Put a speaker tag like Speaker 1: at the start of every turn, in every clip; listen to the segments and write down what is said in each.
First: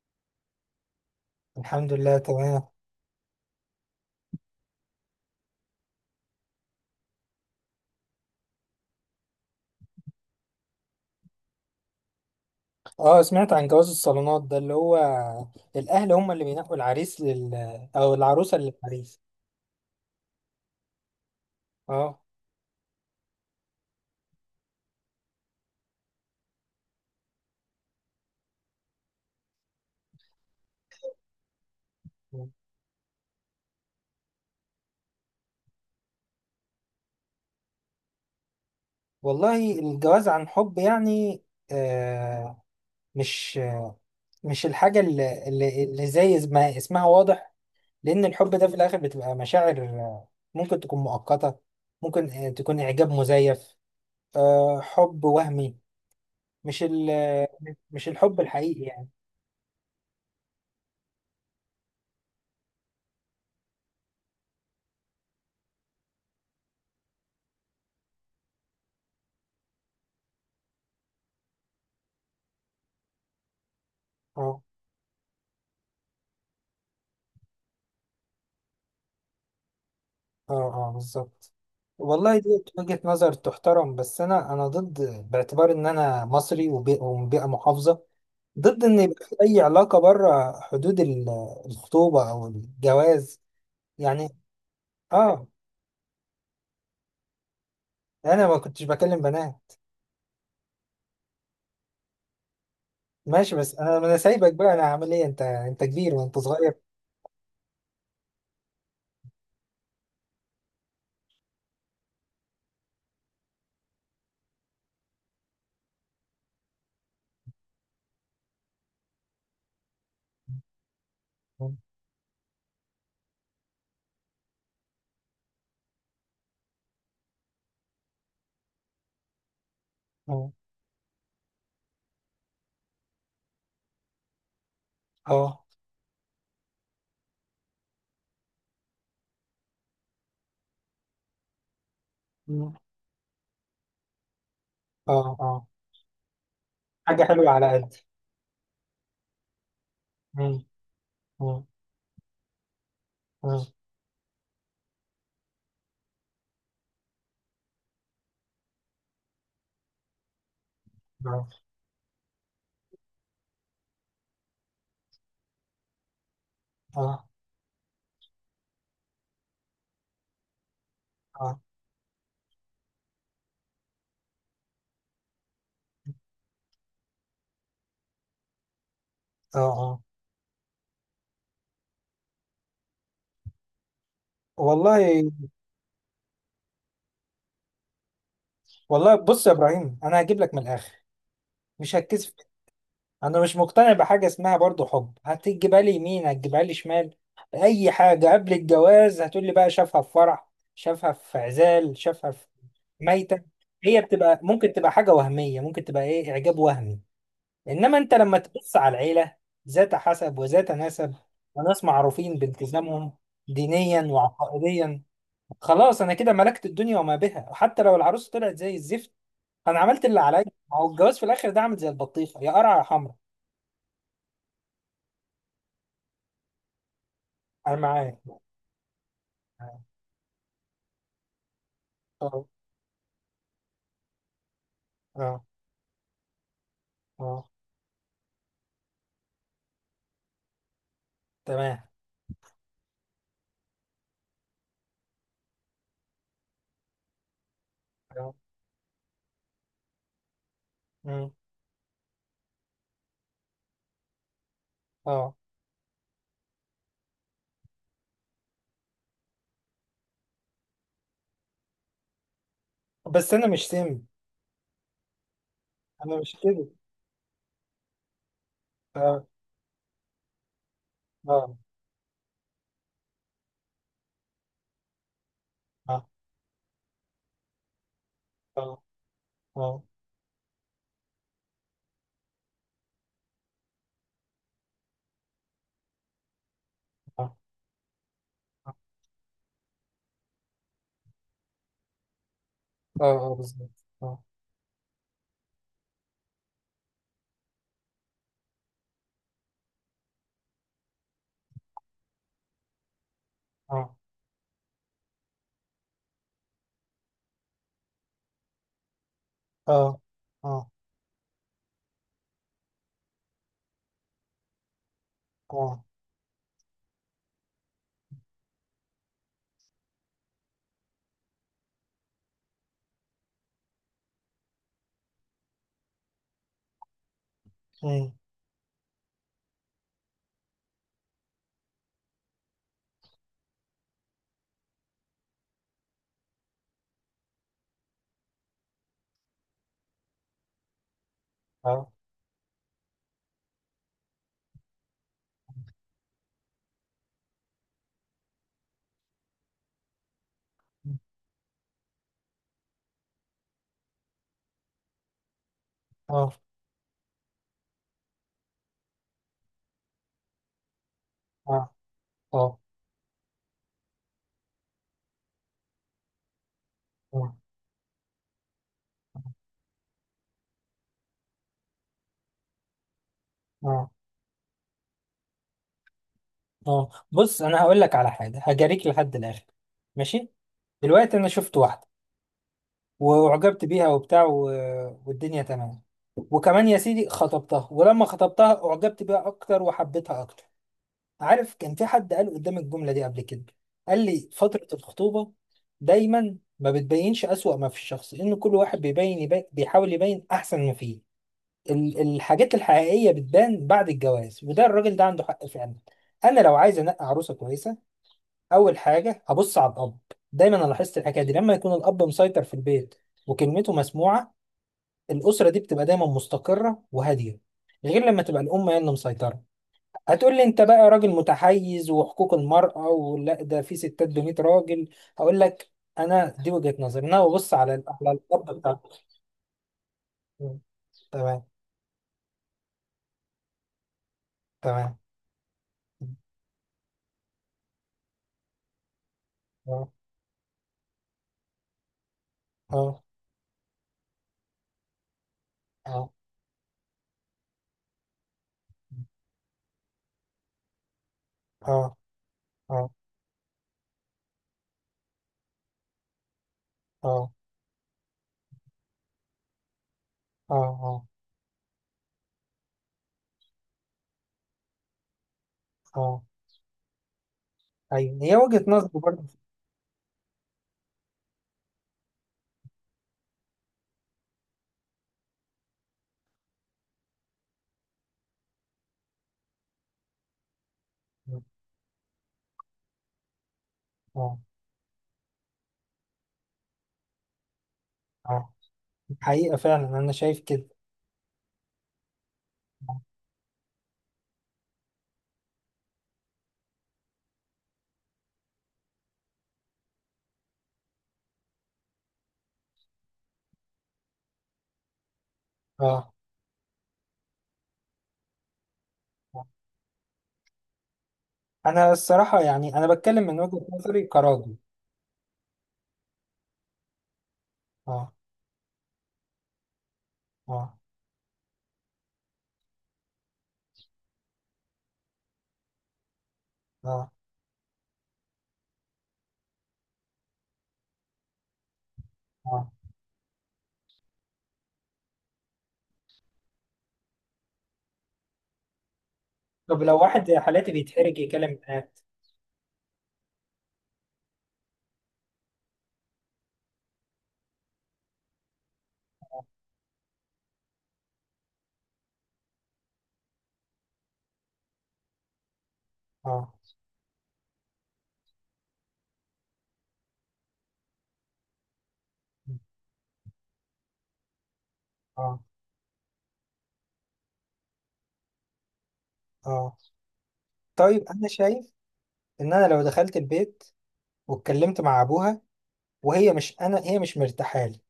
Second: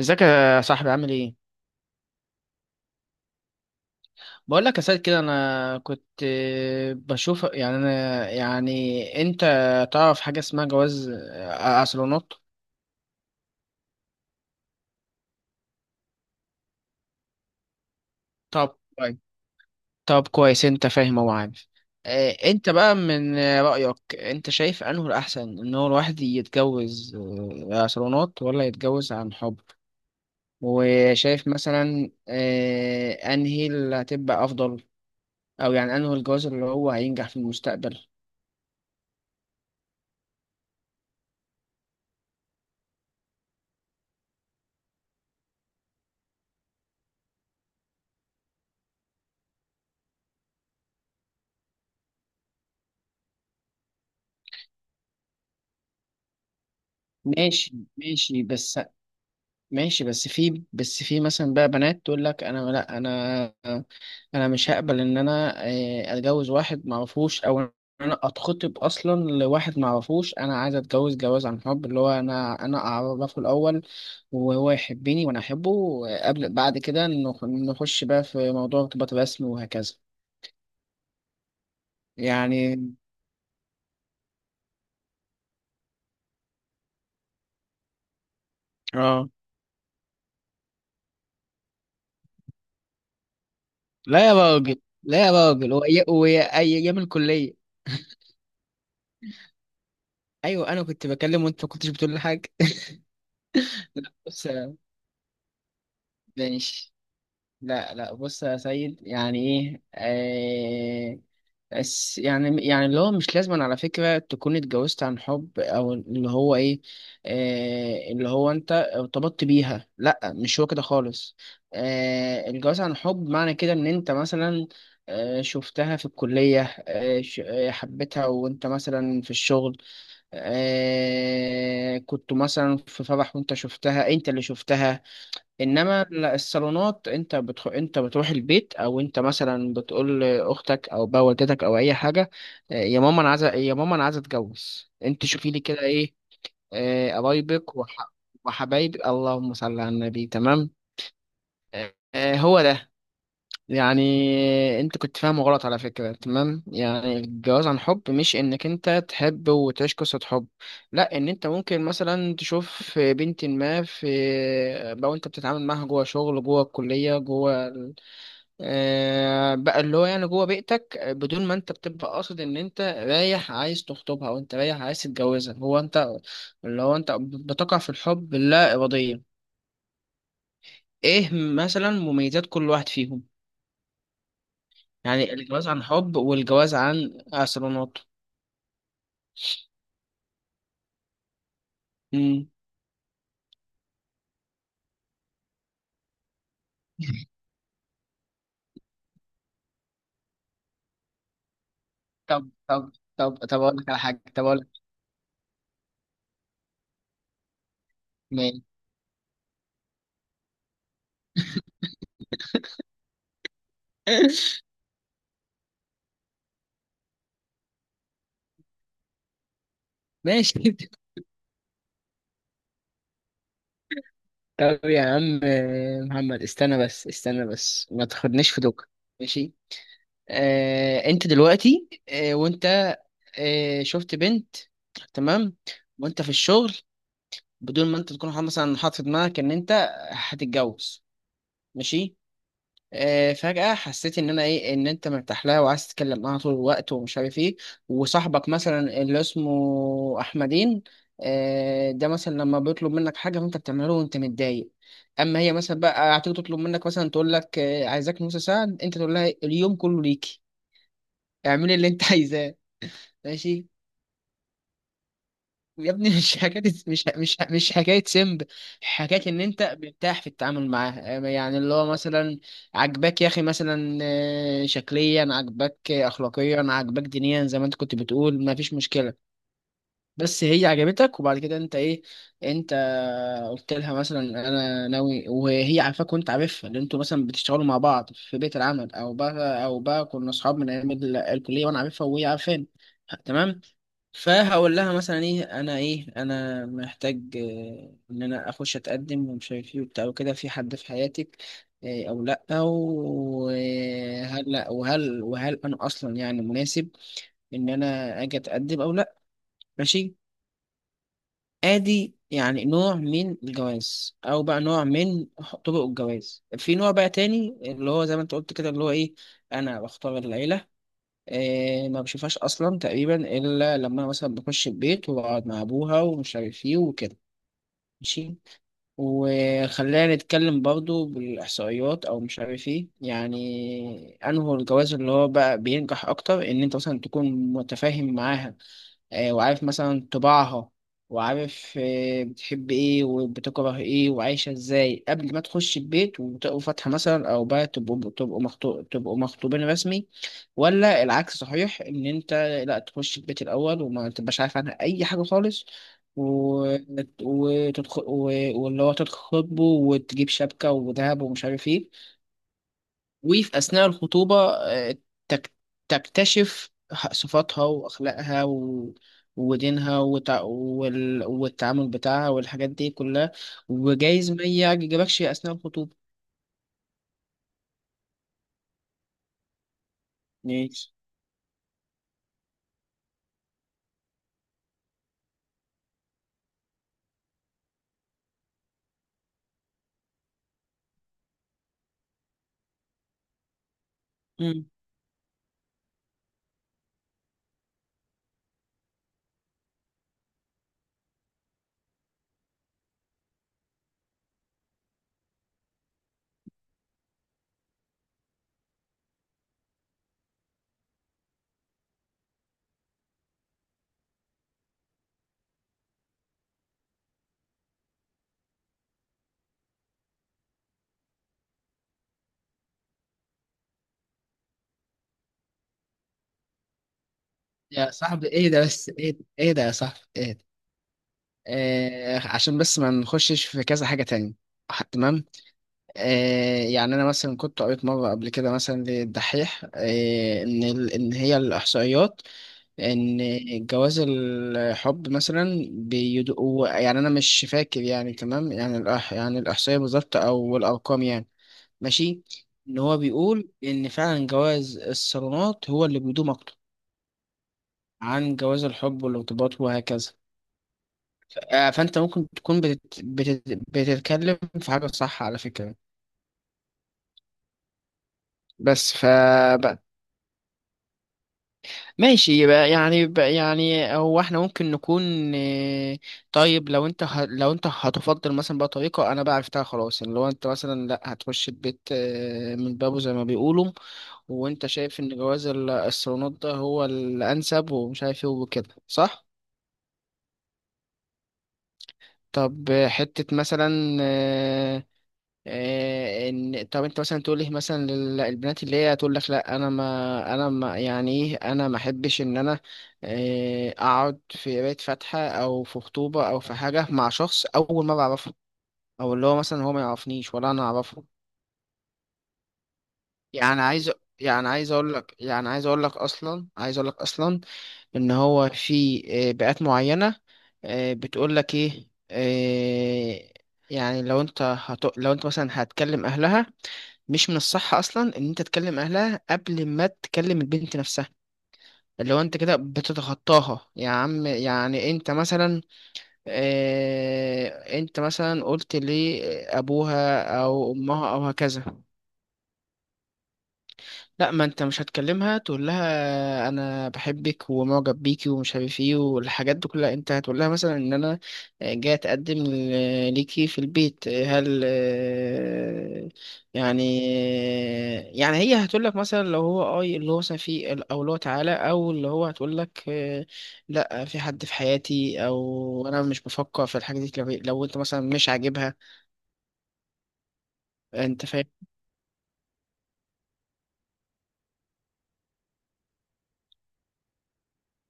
Speaker 1: ازيك يا صاحبي، عامل ايه؟
Speaker 2: الحمد لله، تمام.
Speaker 1: بقول لك يا سيد كده انا كنت بشوف يعني انا، يعني انت تعرف حاجه اسمها جواز اصالونات؟
Speaker 2: اه، سمعت عن جواز الصالونات ده اللي هو الاهل هم اللي بينقوا العريس او العروسه
Speaker 1: طب كويس.
Speaker 2: للعريس.
Speaker 1: طب كويس، انت فاهم، هو عارف.
Speaker 2: اه،
Speaker 1: انت بقى من رايك، انت شايف انه الاحسن ان هو الواحد يتجوز اصالونات ولا يتجوز عن حب؟ وشايف مثلا انهي اللي هتبقى افضل؟ او يعني انه الجواز اللي هو هينجح في المستقبل؟
Speaker 2: والله الجواز عن حب يعني، آه مش مش الحاجه اللي زي ما اسمها واضح. لان الحب ده في الاخر بتبقى مشاعر، ممكن تكون مؤقته. ممكن تكون اعجاب مزيف، حب وهمي. مش ال
Speaker 1: ماشي.
Speaker 2: مش الحب
Speaker 1: ماشي بس.
Speaker 2: الحقيقي يعني.
Speaker 1: ماشي بس في، مثلا بقى بنات تقول لك: انا لا، انا مش هقبل ان انا اتجوز واحد ما اعرفوش، او إن انا اتخطب اصلا لواحد ما اعرفوش، انا عايز اتجوز جواز عن حب، اللي هو انا اعرفه الاول
Speaker 2: اه،
Speaker 1: وهو يحبني وانا احبه. قبل، بعد كده نخش بقى في موضوع ارتباط رسمي وهكذا.
Speaker 2: اه، اه، بالظبط. والله دي
Speaker 1: يعني
Speaker 2: وجهة نظر تحترم، بس انا ضد. باعتبار ان انا مصري ومن بيئة محافظة، ضد ان يبقى
Speaker 1: اه.
Speaker 2: في اي علاقة بره حدود الخطوبة او الجواز
Speaker 1: لا
Speaker 2: يعني.
Speaker 1: يا راجل، لا يا
Speaker 2: اه،
Speaker 1: راجل، ايام الكلية
Speaker 2: انا ما كنتش بكلم بنات.
Speaker 1: ايوه انا كنت بكلم وانت ما كنتش بتقول لي حاجة
Speaker 2: ماشي، بس انا
Speaker 1: بس
Speaker 2: سايبك بقى، انا هعمل ايه، انت كبير وانت صغير.
Speaker 1: ماشي. لا لا بص يا سيد، يعني ايه بس، يعني، يعني اللي هو مش لازم على فكرة تكون اتجوزت عن حب، او اللي هو ايه، اللي هو انت ارتبطت بيها. لا، مش هو كده خالص. الجواز عن حب معنى كده ان انت مثلا شفتها في الكلية، حبيتها وانت مثلا في الشغل،
Speaker 2: اه،
Speaker 1: كنت مثلا في فرح وانت شفتها، انت اللي شفتها.
Speaker 2: اه،
Speaker 1: انما الصالونات انت انت بتروح البيت، او انت مثلا بتقول لاختك او بقى والدتك او اي حاجه: يا ماما انا عايزه، يا ماما انا عايزه اتجوز، انت
Speaker 2: اه،
Speaker 1: شوفي لي
Speaker 2: اه،
Speaker 1: كده ايه
Speaker 2: حاجة حلوة على
Speaker 1: قرايبك
Speaker 2: قدي.
Speaker 1: وحبايبي. اللهم صل على النبي.
Speaker 2: مم.
Speaker 1: تمام.
Speaker 2: مم.
Speaker 1: هو ده
Speaker 2: مم.
Speaker 1: يعني. انت كنت فاهمه غلط على فكرة، تمام؟ يعني الجواز عن حب مش انك انت تحب وتعيش قصة حب، لا، ان انت
Speaker 2: اه،
Speaker 1: ممكن مثلا تشوف بنت ما، في لو انت بتتعامل معاها جوه شغل، جوه الكلية،
Speaker 2: اه،
Speaker 1: جوه بقى اللي هو يعني جوه بيئتك بدون ما
Speaker 2: اه،
Speaker 1: انت بتبقى قاصد ان انت رايح عايز تخطبها او انت رايح عايز تتجوزها، هو انت اللي هو انت بتقع في الحب اللا ارادية.
Speaker 2: اه، آه.
Speaker 1: ايه مثلا مميزات كل واحد فيهم؟
Speaker 2: والله
Speaker 1: يعني الجواز عن حب والجواز عن استرونوت.
Speaker 2: والله بص يا ابراهيم، انا هجيب لك من الاخر، مش هتكسف.
Speaker 1: امم
Speaker 2: انا مش مقتنع بحاجه اسمها برضو حب، هتجيبها لي يمين هتجيبها لي شمال. اي حاجه قبل الجواز هتقول لي بقى شافها في فرح، شافها في عزال، شافها في
Speaker 1: طب طب. طب
Speaker 2: ميته.
Speaker 1: طب اقول لك على
Speaker 2: هي
Speaker 1: حاجه،
Speaker 2: بتبقى
Speaker 1: طب اقول لك
Speaker 2: ممكن تبقى حاجه وهميه، ممكن تبقى ايه، اعجاب وهمي. انما انت لما
Speaker 1: ماشي
Speaker 2: تبص على العيله، ذات حسب وذات نسب، وناس معروفين بالتزامهم دينيا وعقائديا، خلاص انا كده ملكت الدنيا وما بها. حتى لو العروسه طلعت زي الزفت، انا عملت اللي عليا.
Speaker 1: ماشي
Speaker 2: ما هو الجواز في الاخر ده عامل زي البطيخه، يا قرع يا حمرا.
Speaker 1: طب يا عم محمد، استنى بس، استنى
Speaker 2: انا
Speaker 1: بس، ما
Speaker 2: معاك.
Speaker 1: تاخدنيش في دوكا. ماشي.
Speaker 2: اه،
Speaker 1: انت دلوقتي
Speaker 2: اه،
Speaker 1: وانت شفت بنت،
Speaker 2: اه،
Speaker 1: تمام، وانت في الشغل،
Speaker 2: آه،
Speaker 1: بدون ما انت تكون مثلا حاطط في دماغك ان انت هتتجوز.
Speaker 2: تمام.
Speaker 1: ماشي. فجأة حسيت إن أنا إيه، إن أنت مرتاح لها وعايز تتكلم معاها طول الوقت ومش عارف إيه،
Speaker 2: اه.
Speaker 1: وصاحبك مثلا اللي اسمه أحمدين
Speaker 2: مم.
Speaker 1: ده مثلا لما بيطلب منك حاجة فأنت بتعمله له وأنت متضايق،
Speaker 2: آه.
Speaker 1: أما هي مثلا بقى هتيجي تطلب منك مثلا تقول لك عايزاك نص ساعة، أنت تقول لها اليوم كله ليكي، اعملي اللي أنت عايزاه.
Speaker 2: بس انا
Speaker 1: ماشي
Speaker 2: مش سامي،
Speaker 1: يا ابني،
Speaker 2: انا مش
Speaker 1: مش حكاية
Speaker 2: كده.
Speaker 1: مش حكاية سمب، حكاية
Speaker 2: اه،
Speaker 1: إن أنت مرتاح في التعامل معاه،
Speaker 2: اه،
Speaker 1: يعني اللي هو مثلا عجباك يا أخي، مثلا شكليا عجباك،
Speaker 2: اه،
Speaker 1: أخلاقيا عجباك، دينيا زي ما أنت كنت بتقول، مفيش
Speaker 2: اه،
Speaker 1: مشكلة.
Speaker 2: اه،
Speaker 1: بس هي عجبتك، وبعد كده أنت إيه، أنت قلت لها مثلا: أنا ناوي، وهي عارفاك وأنت عارفها، اللي أنتوا مثلا
Speaker 2: اه،
Speaker 1: بتشتغلوا مع بعض في بيت
Speaker 2: اه، آه،
Speaker 1: العمل، أو بقى، كنا أصحاب من أيام الكلية وأنا عارفها وهي عارفاني،
Speaker 2: آه، آه،
Speaker 1: تمام.
Speaker 2: بالظبط. اه،
Speaker 1: فهقول لها مثلا ايه، انا ايه، انا محتاج ان انا اخش اتقدم ومش عارف ايه وبتاع وكده، في حد في حياتك او لا؟
Speaker 2: اه،
Speaker 1: وهل، لا وهل، انا اصلا يعني مناسب ان انا اجي اتقدم او لا؟
Speaker 2: اه،
Speaker 1: ماشي.
Speaker 2: اه،
Speaker 1: ادي يعني نوع من الجواز او بقى نوع من
Speaker 2: اه،
Speaker 1: طرق الجواز. في نوع بقى تاني اللي هو زي ما انت قلت كده، اللي هو ايه، انا بختار العيلة، إيه ما بشوفهاش اصلا تقريبا الا لما انا مثلا بخش البيت واقعد مع ابوها ومش عارف ايه وكده.
Speaker 2: مم،
Speaker 1: ماشي. وخلينا نتكلم برضو بالاحصائيات او مش عارف ايه، يعني انه الجواز اللي هو بقى بينجح اكتر ان انت مثلا تكون متفاهم معاها، وعارف مثلا طباعها، وعارف
Speaker 2: اه،
Speaker 1: بتحب ايه وبتكره ايه وعايشة ازاي، قبل ما تخش البيت وتقروا فاتحة مثلا، او بقى تبقوا مخطوبين رسمي، ولا العكس صحيح ان انت لا تخش البيت الاول وما تبقاش عارف عنها اي حاجة خالص،
Speaker 2: اه،
Speaker 1: و... وتدخل و... واللي هو تتخطبه وتجيب شبكة وذهب ومش
Speaker 2: اه،
Speaker 1: عارف ايه.
Speaker 2: اه،
Speaker 1: وفي أثناء الخطوبة تك- تكتشف
Speaker 2: اه،
Speaker 1: صفاتها وأخلاقها و... ودينها وتع... وال... والتعامل بتاعها والحاجات دي كلها.
Speaker 2: اه،
Speaker 1: وجايز ما يعجبكش أثناء الخطوبة.
Speaker 2: آه. بص، انا هقول لك على حاجه، هجاريك لحد الاخر. ماشي.
Speaker 1: ماشي.
Speaker 2: دلوقتي انا شفت واحده، واعجبت بيها وبتاع، والدنيا تمام. وكمان يا سيدي خطبتها، ولما خطبتها اعجبت بيها اكتر وحبيتها اكتر. عارف، كان في حد قال قدام الجملة دي قبل كده، قال لي
Speaker 1: مم.
Speaker 2: فترة الخطوبة دايما ما بتبينش أسوأ ما في الشخص، إن كل واحد بيبين بيحاول يبين أحسن ما فيه. الحاجات الحقيقية بتبان بعد الجواز، وده الراجل ده عنده حق فعلا. أنا لو عايز أنقي عروسة كويسة، أول حاجة هبص على الأب. دايما أنا لاحظت الحكاية دي، لما يكون الأب مسيطر في البيت وكلمته مسموعة، الاسره دي بتبقى دايما مستقره وهاديه، غير لما تبقى الام هي اللي مسيطره. هتقول لي انت بقى راجل متحيز وحقوق المراه، ولا ده في ستات ب 100 راجل. هقول لك، انا دي وجهه نظري، انا ببص على
Speaker 1: يا
Speaker 2: على
Speaker 1: صاحبي
Speaker 2: الاب
Speaker 1: إيه ده،
Speaker 2: بتاع.
Speaker 1: بس إيه ده، إيه ده يا صاحبي إيه ده.
Speaker 2: مم. تمام.
Speaker 1: عشان بس ما نخشش في كذا حاجة تانية.
Speaker 2: تمام.
Speaker 1: تمام. يعني أنا مثلا كنت قريت مرة قبل كده مثلا للدحيح
Speaker 2: اه،
Speaker 1: إن إن هي الإحصائيات
Speaker 2: اه،
Speaker 1: ان جواز الحب مثلا
Speaker 2: اه،
Speaker 1: بيدقوا يعني، انا مش فاكر يعني، تمام يعني، يعني الاحصائيه بالظبط او الارقام يعني.
Speaker 2: اه،
Speaker 1: ماشي. ان
Speaker 2: اه،
Speaker 1: هو بيقول ان فعلا جواز الصالونات هو اللي بيدوم اكتر
Speaker 2: اه، اه،
Speaker 1: عن جواز الحب والارتباط وهكذا.
Speaker 2: اه،
Speaker 1: فانت ممكن تكون بتتكلم في حاجه صح على فكره.
Speaker 2: اه، ايوه، هي وجهه نظر
Speaker 1: بس ف
Speaker 2: برضه.
Speaker 1: ماشي. يبقى يعني بقى يعني، هو احنا ممكن نكون آه، طيب، لو انت لو انت هتفضل مثلا بقى، طريقة انا بقى عرفتها خلاص، يعني لو انت مثلا لا هتخش البيت من بابه زي ما بيقولوا،
Speaker 2: اه،
Speaker 1: وانت شايف ان جواز الصالونات ده هو الانسب ومش عارف ايه
Speaker 2: اه،
Speaker 1: وكده، صح؟
Speaker 2: حقيقه، فعلا انا شايف كده.
Speaker 1: طب حتة مثلا ان، طب انت مثلا تقول لي مثلا البنات اللي هي تقول لك: لا انا ما، يعني ايه، انا ما احبش ان انا اقعد في بيت فاتحه او في
Speaker 2: اه،
Speaker 1: خطوبه او في حاجه مع شخص اول ما بعرفه، او اللي هو
Speaker 2: آه.
Speaker 1: مثلا هو ما يعرفنيش ولا انا اعرفه.
Speaker 2: انا الصراحه يعني انا بتكلم من
Speaker 1: يعني
Speaker 2: وجهه
Speaker 1: عايز،
Speaker 2: نظري
Speaker 1: يعني
Speaker 2: كراجل.
Speaker 1: عايز اقول لك يعني عايز اقول لك اصلا عايز اقول لك اصلا ان
Speaker 2: اه،
Speaker 1: هو في بيئات معينه
Speaker 2: اه،
Speaker 1: بتقول لك ايه يعني لو انت لو انت مثلا هتكلم اهلها،
Speaker 2: اه،
Speaker 1: مش من الصح اصلا ان انت تكلم اهلها قبل ما تكلم البنت نفسها، اللي هو انت كده
Speaker 2: اه.
Speaker 1: بتتخطاها يا عم. يعني انت مثلا اه، انت مثلا قلت
Speaker 2: طب لو
Speaker 1: لابوها
Speaker 2: واحد زي حالاتي
Speaker 1: او امها
Speaker 2: بيتحرج
Speaker 1: او
Speaker 2: يكلم
Speaker 1: هكذا.
Speaker 2: بنات.
Speaker 1: لا، ما انت مش هتكلمها تقول لها انا بحبك ومعجب بيكي ومش عارف ايه والحاجات دي كلها، انت هتقول لها مثلا ان انا جاي اتقدم ليكي في البيت، هل
Speaker 2: اه،
Speaker 1: يعني، يعني هي هتقول لك مثلا لو هو اه اللي هو مثلا في او اللي هو تعالى او اللي هو
Speaker 2: اه،
Speaker 1: هتقول لك لا، في حد في حياتي،
Speaker 2: اه،
Speaker 1: او انا مش بفكر في الحاجه دي، لو، انت مثلا مش عاجبها.
Speaker 2: اه. طيب
Speaker 1: انت
Speaker 2: انا
Speaker 1: فاهم؟
Speaker 2: شايف ان انا لو دخلت البيت واتكلمت مع ابوها، وهي مش، انا هي مش مرتاحه لي،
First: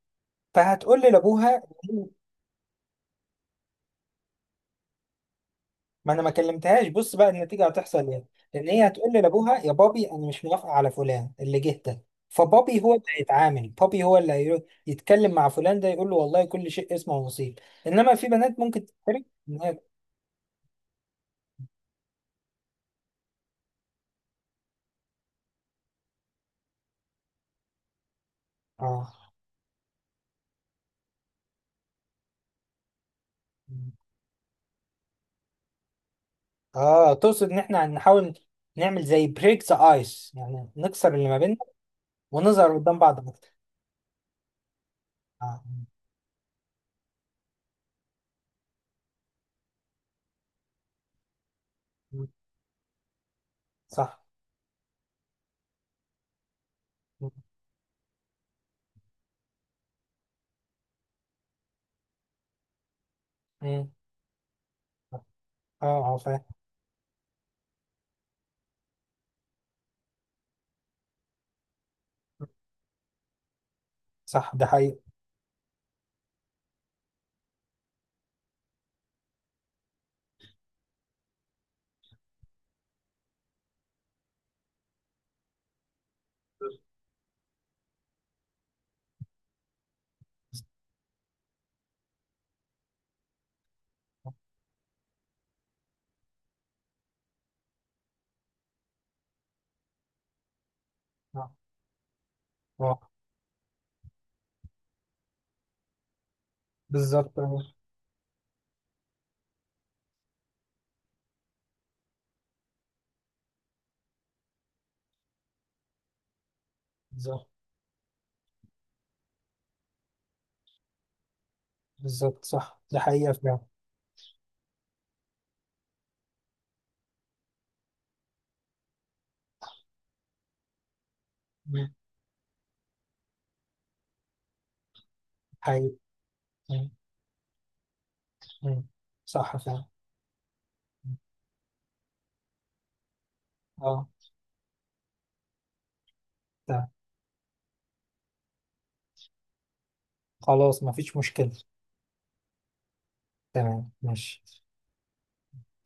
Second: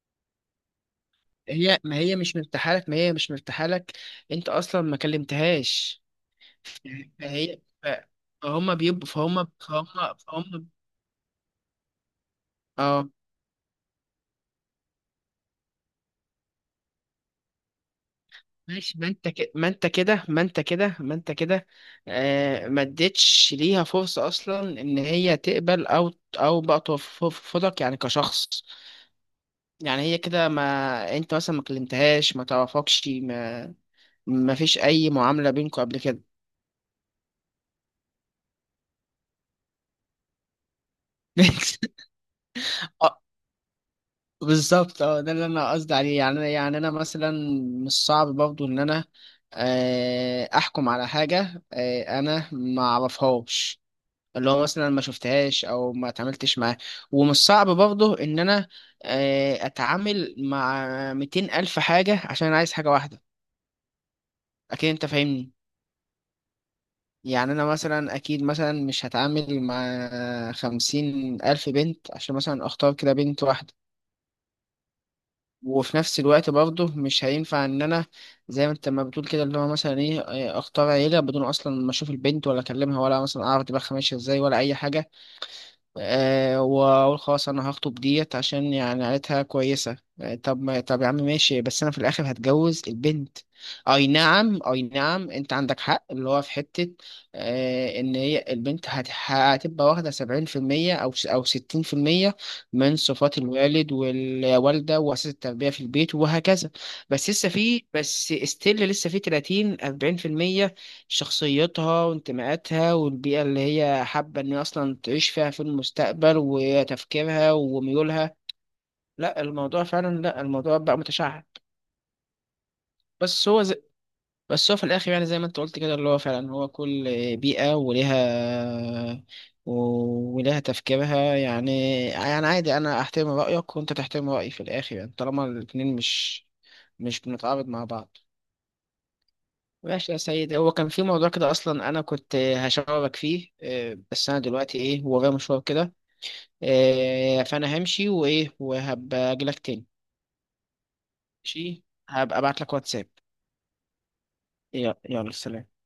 Speaker 2: فهتقول لي لابوها،
Speaker 1: هي ما هي مش مرتاحه لك، انت اصلا ما كلمتهاش.
Speaker 2: ما انا ما كلمتهاش. بص بقى
Speaker 1: فهي
Speaker 2: النتيجه هتحصل ايه، لان
Speaker 1: فهم
Speaker 2: هي
Speaker 1: بيبقوا
Speaker 2: هتقول لي
Speaker 1: فهم،
Speaker 2: لابوها: يا بابي، انا مش
Speaker 1: فهم،
Speaker 2: موافقه على فلان اللي جه ده. فبابي هو اللي
Speaker 1: اه.
Speaker 2: هيتعامل، بابي هو اللي يتكلم مع فلان ده، يقول له والله كل شيء اسمه ونصيب. انما في بنات ممكن
Speaker 1: ماشي
Speaker 2: تتحرج إن هي-
Speaker 1: ما انت كده ما انت كده. ما اديتش ليها فرصه اصلا ان هي تقبل او، او بقى ترفضك، يعني كشخص.
Speaker 2: اه،
Speaker 1: يعني هي كده ما، انت مثلا ما كلمتهاش، ما تعرفكش، ما، ما فيش اي معامله بينكم قبل كده
Speaker 2: اه، تقصد ان احنا نحاول نعمل زي بريك ذا ايس، يعني نكسر اللي ما بيننا ونظهر قدام بعض اكتر.
Speaker 1: بالظبط. اه ده اللي
Speaker 2: آه.
Speaker 1: انا قصدي عليه. يعني يعني انا مثلا مش صعب برضو ان انا احكم على حاجه
Speaker 2: م.
Speaker 1: انا ما اعرفهاش،
Speaker 2: صح.
Speaker 1: اللي هو مثلا ما شفتهاش او ما اتعاملتش معاها، ومش
Speaker 2: م.
Speaker 1: صعب برضو ان انا اتعامل مع 200 الف حاجه عشان أنا عايز حاجه واحده.
Speaker 2: م.
Speaker 1: اكيد انت فاهمني.
Speaker 2: اه، اه، فاهم.
Speaker 1: يعني انا مثلا اكيد مثلا مش هتعامل مع 50,000 بنت عشان مثلا اختار كده بنت واحده،
Speaker 2: صح، ده حقيقي.
Speaker 1: وفي نفس الوقت برضه مش هينفع ان انا زي ما انت ما بتقول كده، اللي هو مثلا ايه اختار عيله بدون اصلا ما اشوف البنت ولا اكلمها ولا مثلا اعرف دماغها ماشيه ازاي ولا اي حاجه، واقول خلاص انا هخطب ديت عشان يعني عيلتها كويسه. طب ما طب يا عم ماشي، بس انا في الاخر هتجوز البنت. اي نعم، اي نعم، انت عندك حق اللي هو في حته ان هي البنت هتبقى واخده 70%، او او
Speaker 2: اه،
Speaker 1: 60% من
Speaker 2: آه.
Speaker 1: صفات الوالد والوالده واساس التربيه في البيت وهكذا. بس
Speaker 2: بالظبط.
Speaker 1: لسه
Speaker 2: آه.
Speaker 1: في، بس استيل لسه في 30-40% شخصيتها وانتماءاتها والبيئة اللي هي حابة إن هي أصلا تعيش فيها في المستقبل
Speaker 2: بالظبط.
Speaker 1: وتفكيرها وميولها. لا الموضوع فعلا، لا الموضوع بقى متشعب.
Speaker 2: بالظبط، صح، ده حقيقة
Speaker 1: بس
Speaker 2: فعلا.
Speaker 1: هو زي، بس هو في الآخر يعني زي ما أنت قلت كده اللي هو فعلا، هو كل بيئة ولها، تفكيرها،
Speaker 2: م.
Speaker 1: يعني. يعني عادي، أنا أحترم رأيك وأنت تحترم رأيي في الآخر، يعني طالما الاتنين
Speaker 2: حقيقي.
Speaker 1: مش،
Speaker 2: م.
Speaker 1: مش بنتعارض مع بعض.
Speaker 2: م. صح فعلا.
Speaker 1: ماشي يا سيد، هو كان في
Speaker 2: م.
Speaker 1: موضوع كده اصلا انا كنت هشاورك فيه
Speaker 2: اه،
Speaker 1: بس انا دلوقتي ايه ورايا مشوار كده،
Speaker 2: تمام.
Speaker 1: فانا همشي وايه وهبقى اجي لك تاني.
Speaker 2: خلاص، مفيش مشكلة.
Speaker 1: ماشي، هبقى ابعت لك واتساب.
Speaker 2: تمام، ماشي.
Speaker 1: يلا يلا سلام.